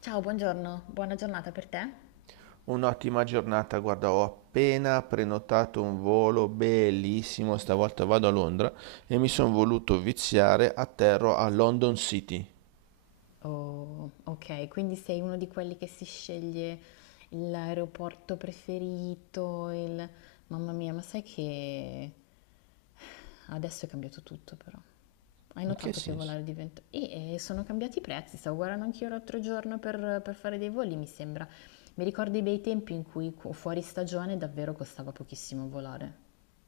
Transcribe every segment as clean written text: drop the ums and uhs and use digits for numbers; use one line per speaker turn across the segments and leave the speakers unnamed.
Ciao, buongiorno, buona giornata per te.
Un'ottima giornata, guarda, ho appena prenotato un volo bellissimo, stavolta vado a Londra e mi sono voluto viziare, atterro a London City. In
Oh, ok, quindi sei uno di quelli che si sceglie l'aeroporto preferito. Mamma mia, ma sai che adesso è cambiato tutto però. Hai
che
notato che
senso?
volare diventa. Sono cambiati i prezzi, stavo guardando anch'io l'altro giorno per fare dei voli, mi sembra. Mi ricordo i bei tempi in cui fuori stagione davvero costava pochissimo volare.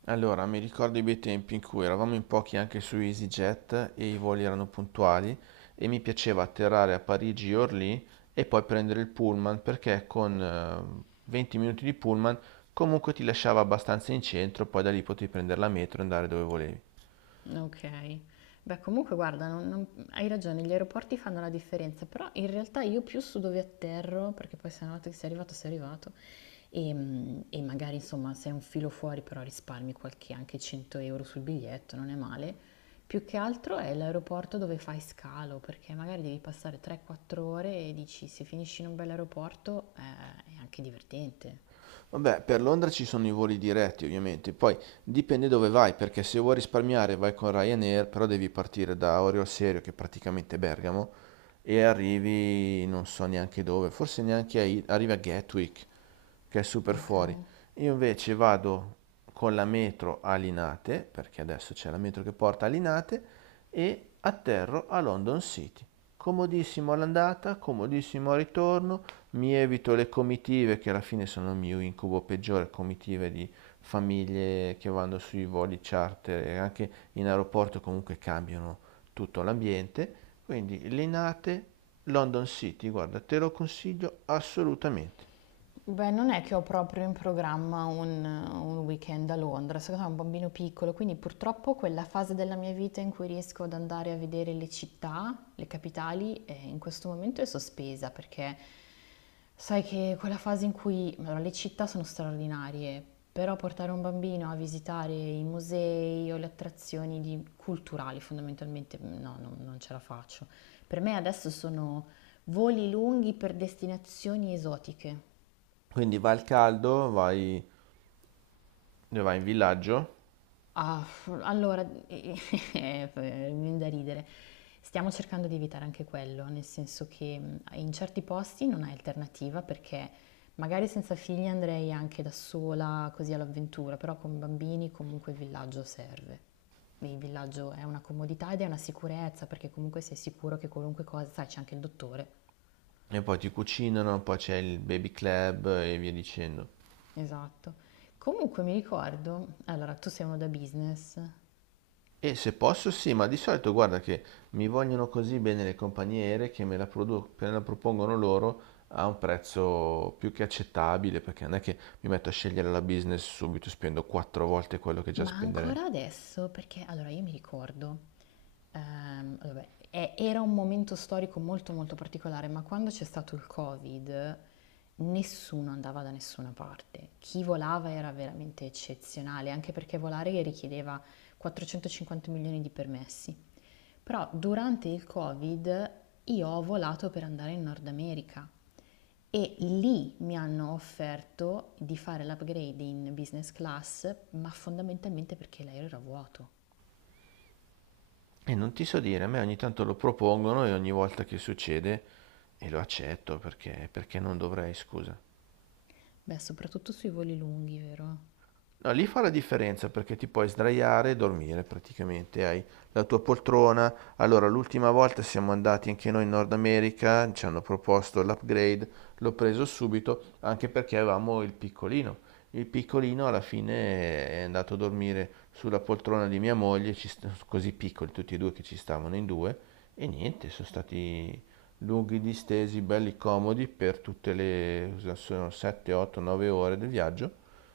Allora, mi ricordo i bei tempi in cui eravamo in pochi anche su EasyJet e i voli erano puntuali e mi piaceva atterrare a Parigi e Orly e poi prendere il pullman perché con 20 minuti di pullman comunque ti lasciava abbastanza in centro, poi da lì potevi prendere la metro e andare dove volevi.
Okay. Beh, comunque guarda, non hai ragione, gli aeroporti fanno la differenza, però in realtà io più su dove atterro, perché poi se una volta che sei arrivato, e magari insomma sei un filo fuori, però risparmi qualche anche 100 euro sul biglietto, non è male. Più che altro è l'aeroporto dove fai scalo, perché magari devi passare 3-4 ore e dici se finisci in un bel aeroporto, è anche divertente.
Vabbè, per Londra ci sono i voli diretti ovviamente, poi dipende dove vai, perché se vuoi risparmiare vai con Ryanair, però devi partire da Orio al Serio, che è praticamente Bergamo, e arrivi non so neanche dove, forse neanche arrivi a Gatwick, che è super fuori.
Okay.
Io invece vado con la metro a Linate, perché adesso c'è la metro che porta a Linate, e atterro a London City. Comodissimo all'andata, comodissimo al ritorno, mi evito le comitive che alla fine sono il mio incubo peggiore, comitive di famiglie che vanno sui voli charter e anche in aeroporto comunque cambiano tutto l'ambiente. Quindi Linate, London City, guarda, te lo consiglio assolutamente.
Beh, non è che ho proprio in programma un weekend a Londra, secondo me è un bambino piccolo, quindi purtroppo quella fase della mia vita in cui riesco ad andare a vedere le città, le capitali, in questo momento è sospesa perché sai che quella fase in cui allora, le città sono straordinarie, però portare un bambino a visitare i musei o le attrazioni culturali fondamentalmente no, non ce la faccio. Per me adesso sono voli lunghi per destinazioni esotiche.
Quindi vai al caldo, vai, vai in villaggio
Ah, allora, mi viene da ridere. Stiamo cercando di evitare anche quello, nel senso che in certi posti non hai alternativa perché magari senza figli andrei anche da sola così all'avventura, però con bambini comunque il villaggio serve. Il villaggio è una comodità ed è una sicurezza perché comunque sei sicuro che qualunque cosa, sai, c'è anche il dottore.
e poi ti cucinano, poi c'è il baby club e via dicendo.
Esatto. Comunque mi ricordo, allora tu sei uno da business.
E se posso sì, ma di solito guarda che mi vogliono così bene le compagnie aeree che me la, me la propongono loro a un prezzo più che accettabile, perché non è che mi metto a scegliere la business subito, spendo quattro volte quello che già
Ma
spenderei.
ancora adesso, perché allora io mi ricordo, vabbè, era un momento storico molto molto particolare, ma quando c'è stato il Covid nessuno andava da nessuna parte. Chi volava era veramente eccezionale, anche perché volare richiedeva 450 milioni di permessi. Però durante il Covid io ho volato per andare in Nord America e lì mi hanno offerto di fare l'upgrade in business class, ma fondamentalmente perché l'aereo era vuoto.
E non ti so dire, a me ogni tanto lo propongono e ogni volta che succede e lo accetto perché, perché non dovrei, scusa.
Beh, soprattutto sui voli lunghi, vero?
No, lì fa la differenza perché ti puoi sdraiare e dormire praticamente, hai la tua poltrona. Allora, l'ultima volta siamo andati anche noi in Nord America, ci hanno proposto l'upgrade, l'ho preso subito anche perché avevamo il piccolino. Il piccolino alla fine è andato a dormire sulla poltrona di mia moglie, così piccoli tutti e due che ci stavano in due, e niente, sono stati lunghi distesi, belli comodi per tutte le cosa sono 7, 8, 9 ore del viaggio.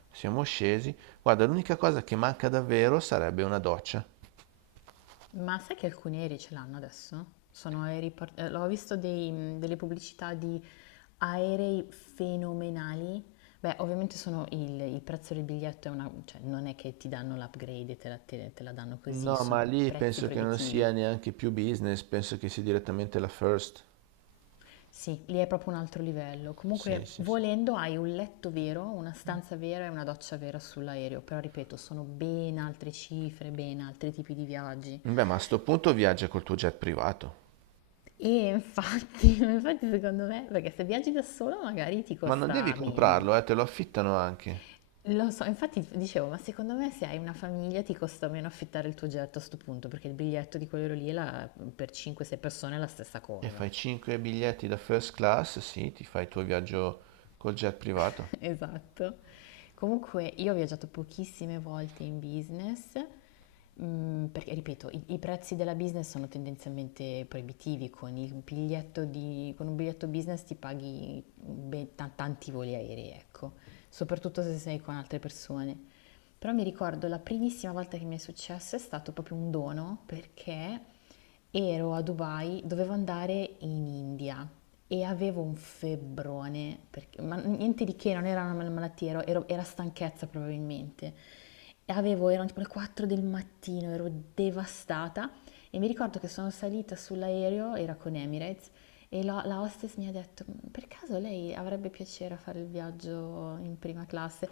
Siamo scesi. Guarda, l'unica cosa che manca davvero sarebbe una doccia.
Ma sai che alcuni aerei ce l'hanno adesso? Sono aerei, ho visto delle pubblicità di aerei fenomenali. Beh, ovviamente sono il prezzo del biglietto è una, cioè non è che ti danno l'upgrade e te la danno così,
No, ma
sono
lì
prezzi
penso che non sia
proibitivi.
neanche più business, penso che sia direttamente la first.
Sì, lì è proprio un altro livello.
Sì,
Comunque,
sì, sì.
volendo, hai un letto vero, una stanza vera e una doccia vera sull'aereo, però ripeto, sono ben altre cifre, ben altri tipi di viaggi.
Beh, ma a sto punto viaggia col tuo jet privato.
E infatti, infatti secondo me, perché se viaggi da solo magari ti
Ma non devi
costa meno.
comprarlo, te lo affittano anche.
Lo so, infatti dicevo, ma secondo me se hai una famiglia ti costa meno affittare il tuo jet a sto punto, perché il biglietto di quello lì è la- per 5-6 persone è la stessa
E
cosa.
fai 5 biglietti da first class, sì, ti fai il tuo viaggio col jet privato.
Esatto. Comunque io ho viaggiato pochissime volte in business, perché ripeto, i prezzi della business sono tendenzialmente proibitivi, con il con un biglietto business ti paghi tanti voli aerei, ecco, soprattutto se sei con altre persone. Però mi ricordo la primissima volta che mi è successo è stato proprio un dono perché ero a Dubai, dovevo andare in India e avevo un febbrone, ma niente di che, non era una malattia, era stanchezza probabilmente. E avevo, erano tipo le 4 del mattino, ero devastata e mi ricordo che sono salita sull'aereo, era con Emirates, e la hostess mi ha detto, "Mm, per caso lei avrebbe piacere a fare il viaggio in prima classe?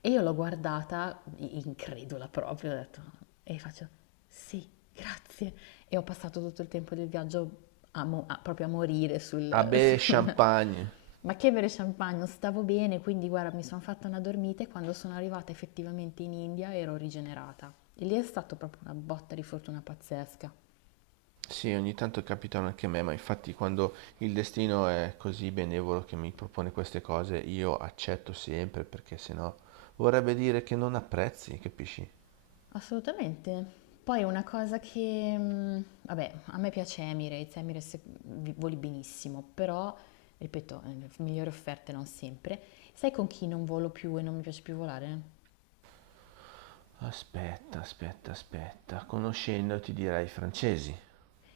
E io l'ho guardata, incredula proprio, ho detto, e faccio, sì, grazie. E ho passato tutto il tempo del viaggio proprio a morire sul,
Ah beh,
sul-
champagne.
Ma che bere champagne, non stavo bene, quindi guarda, mi sono fatta una dormita e quando sono arrivata effettivamente in India ero rigenerata. E lì è stata proprio una botta di fortuna pazzesca.
Sì, ogni tanto capitano anche a me, ma infatti quando il destino è così benevolo che mi propone queste cose, io accetto sempre perché sennò vorrebbe dire che non apprezzi, capisci?
Assolutamente. Poi una cosa che, vabbè, a me piace Emirates, Emirates voli benissimo, però, ripeto, migliori offerte non sempre. Sai con chi non volo più e non mi piace più volare?
Aspetta, aspetta, aspetta, conoscendo ti direi francesi.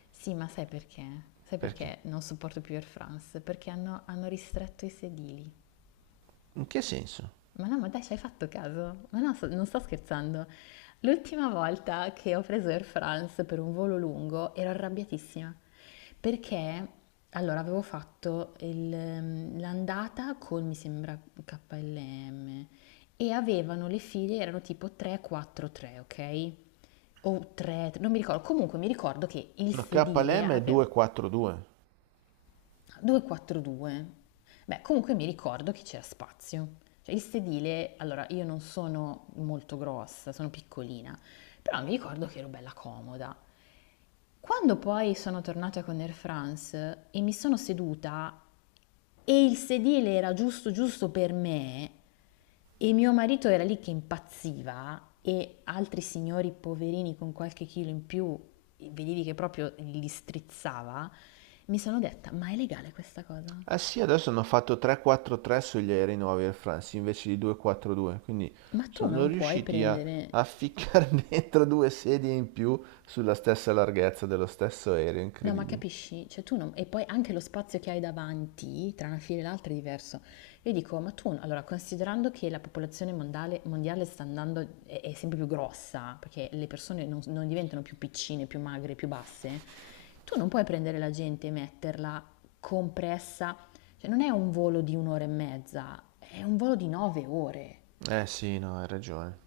Sì, ma sai perché? Sai
Perché?
perché non sopporto più Air France? Perché hanno ristretto i sedili.
In che senso?
Ma no, ma dai, ci hai fatto caso? Ma no, non sto scherzando. L'ultima volta che ho preso Air France per un volo lungo ero arrabbiatissima perché allora avevo fatto l'andata con mi sembra KLM e avevano le file erano tipo 3-4-3, ok? O 3, non mi ricordo. Comunque mi ricordo che il
La
sedile
KLM è
aveva
242.
2-4-2. Beh, comunque mi ricordo che c'era spazio. Cioè, il sedile, allora io non sono molto grossa, sono piccolina, però mi ricordo che ero bella comoda. Quando poi sono tornata con Air France e mi sono seduta e il sedile era giusto giusto per me e mio marito era lì che impazziva e altri signori poverini con qualche chilo in più, vedevi che proprio li strizzava, mi sono detta, ma è legale questa cosa?
Eh sì, adesso hanno fatto 3-4-3 sugli aerei nuovi Air France invece di 2-4-2, quindi
Ma tu
sono
non puoi
riusciti a,
prendere...
a ficcare dentro due sedie in più sulla stessa larghezza dello stesso aereo,
No, ma
incredibile.
capisci? Cioè tu non... E poi anche lo spazio che hai davanti, tra una fila e l'altra, è diverso. Io dico, ma tu... Allora, considerando che la popolazione mondiale, sta andando... È, è sempre più grossa, perché le persone non diventano più piccine, più magre, più basse, tu non puoi prendere la gente e metterla compressa... Cioè non è un volo di un'ora e mezza, è un volo di 9 ore.
Eh sì, no, hai ragione.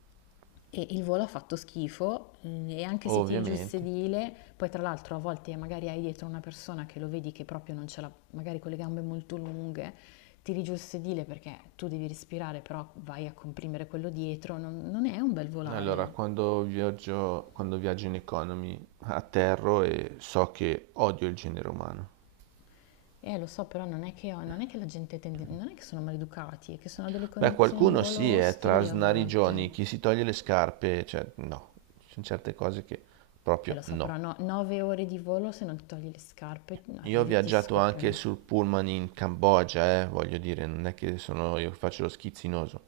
E il volo ha fatto schifo e anche se tiri giù il
Ovviamente.
sedile, poi tra l'altro a volte magari hai dietro una persona che lo vedi che proprio non ce l'ha, magari con le gambe molto lunghe, tiri giù il sedile perché tu devi respirare, però vai a comprimere quello dietro, non è un bel
Allora,
volare.
quando viaggio in economy atterro e so che odio il genere umano.
Lo so, però non è che, non è che la gente tende, non è che sono maleducati, è che sono delle
Beh,
condizioni di
qualcuno
volo
sì, è tra
ostili a volte.
snarigioni, chi si toglie le scarpe, cioè no, ci sono certe cose che
E
proprio
lo so,
no.
però no, 9 ore di volo se non ti togli le scarpe,
Io ho
arrivi e ti
viaggiato
scoppiano
anche
i-
sul pullman in Cambogia, voglio dire, non è che sono io che faccio lo schizzinoso.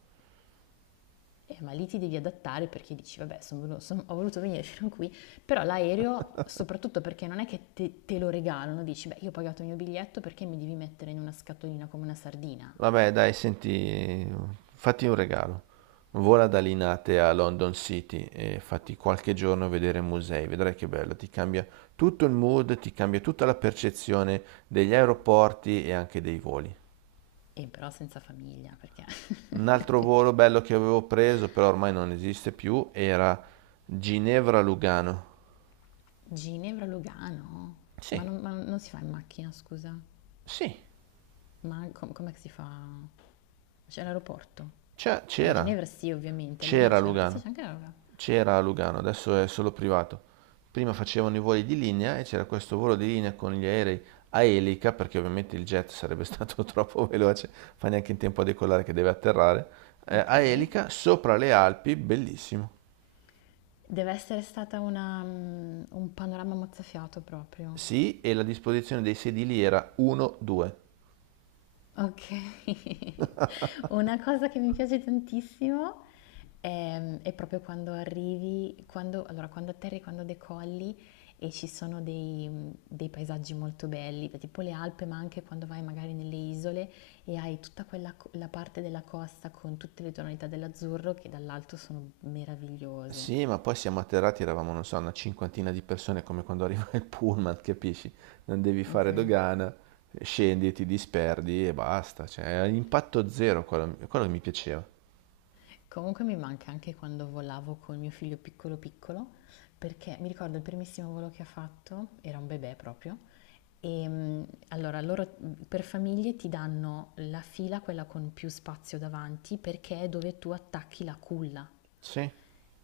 Ma lì ti devi adattare perché dici, vabbè, ho voluto venire fino qui, però l'aereo, soprattutto perché non è che te, te lo regalano, dici, beh, io ho pagato il mio biglietto perché mi devi mettere in una scatolina come una sardina,
Vabbè, dai, senti, fatti un regalo. Vola da Linate a London City e fatti qualche giorno vedere musei, vedrai che bello, ti cambia tutto il mood, ti cambia tutta la percezione degli aeroporti e anche dei voli.
e però senza famiglia, perché
Un altro volo bello che avevo preso, però ormai non esiste più, era Ginevra-Lugano.
Ginevra, Lugano, ma
Sì,
non, ma non si fa in macchina, scusa,
sì,
ma com'è che si fa? C'è l'aeroporto? Ma a
C'era,
Ginevra sì, ovviamente, a Lugano
c'era a
c'è, sì,
Lugano,
c'è anche la Lugano,
c'era a Lugano, adesso è solo privato. Prima facevano i voli di linea e c'era questo volo di linea con gli aerei a elica, perché ovviamente il jet sarebbe stato troppo veloce, fa neanche in tempo a decollare che deve atterrare,
ok.
a elica sopra le Alpi, bellissimo.
Deve essere stata un panorama mozzafiato proprio.
Sì, e la disposizione dei sedili era 1-2.
Okay. Una cosa che mi piace tantissimo, è proprio quando arrivi quando allora, quando atterri, quando decolli e ci sono dei paesaggi molto belli, beh, tipo le Alpi, ma anche quando vai magari nelle isole e hai tutta quella co la parte della costa con tutte le tonalità dell'azzurro che dall'alto sono meravigliose.
Sì, ma poi siamo atterrati, eravamo, non so, una cinquantina di persone, come quando arriva il pullman, capisci? Non devi fare
Okay.
dogana, scendi e ti disperdi e basta. Cioè, è impatto zero quello, quello che mi piaceva.
Comunque mi manca anche quando volavo con mio figlio piccolo piccolo, perché mi ricordo il primissimo volo che ha fatto, era un bebè proprio, e allora loro per famiglie ti danno la fila, quella con più spazio davanti, perché è dove tu attacchi la culla
Sì,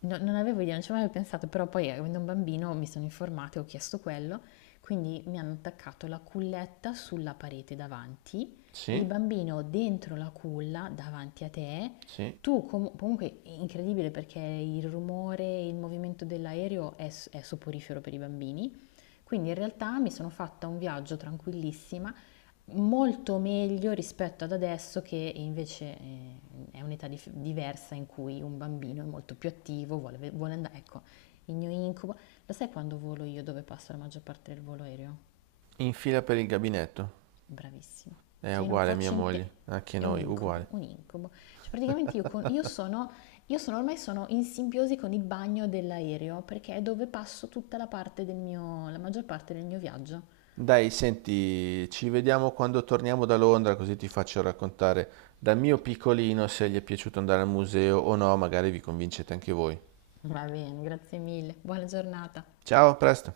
non avevo idea, non ci avevo mai pensato, però poi avendo un bambino mi sono informata e ho chiesto quello, quindi mi hanno attaccato la culletta sulla parete davanti, il
sì,
bambino dentro la culla davanti a te,
sì.
tu comunque è incredibile perché il rumore e il movimento dell'aereo è soporifero per i bambini, quindi in realtà mi sono fatta un viaggio tranquillissima molto meglio rispetto ad adesso che invece è un'età diversa in cui un bambino è molto più attivo, vuole andare, ecco, il mio incubo. Lo sai quando volo io dove passo la maggior parte del volo aereo?
In fila per il gabinetto.
Bravissimo.
È
Cioè io non
uguale a mia
faccio in te,
moglie, anche
è un
noi,
incubo,
uguale.
un incubo. Cioè praticamente io sono ormai sono in simbiosi con il bagno dell'aereo perché è dove passo tutta la parte del mio, la maggior parte del mio viaggio.
Dai, senti, ci vediamo quando torniamo da Londra, così ti faccio raccontare dal mio piccolino se gli è piaciuto andare al museo o no, magari vi convincete anche voi.
Va bene, grazie mille, buona giornata.
Ciao, a presto!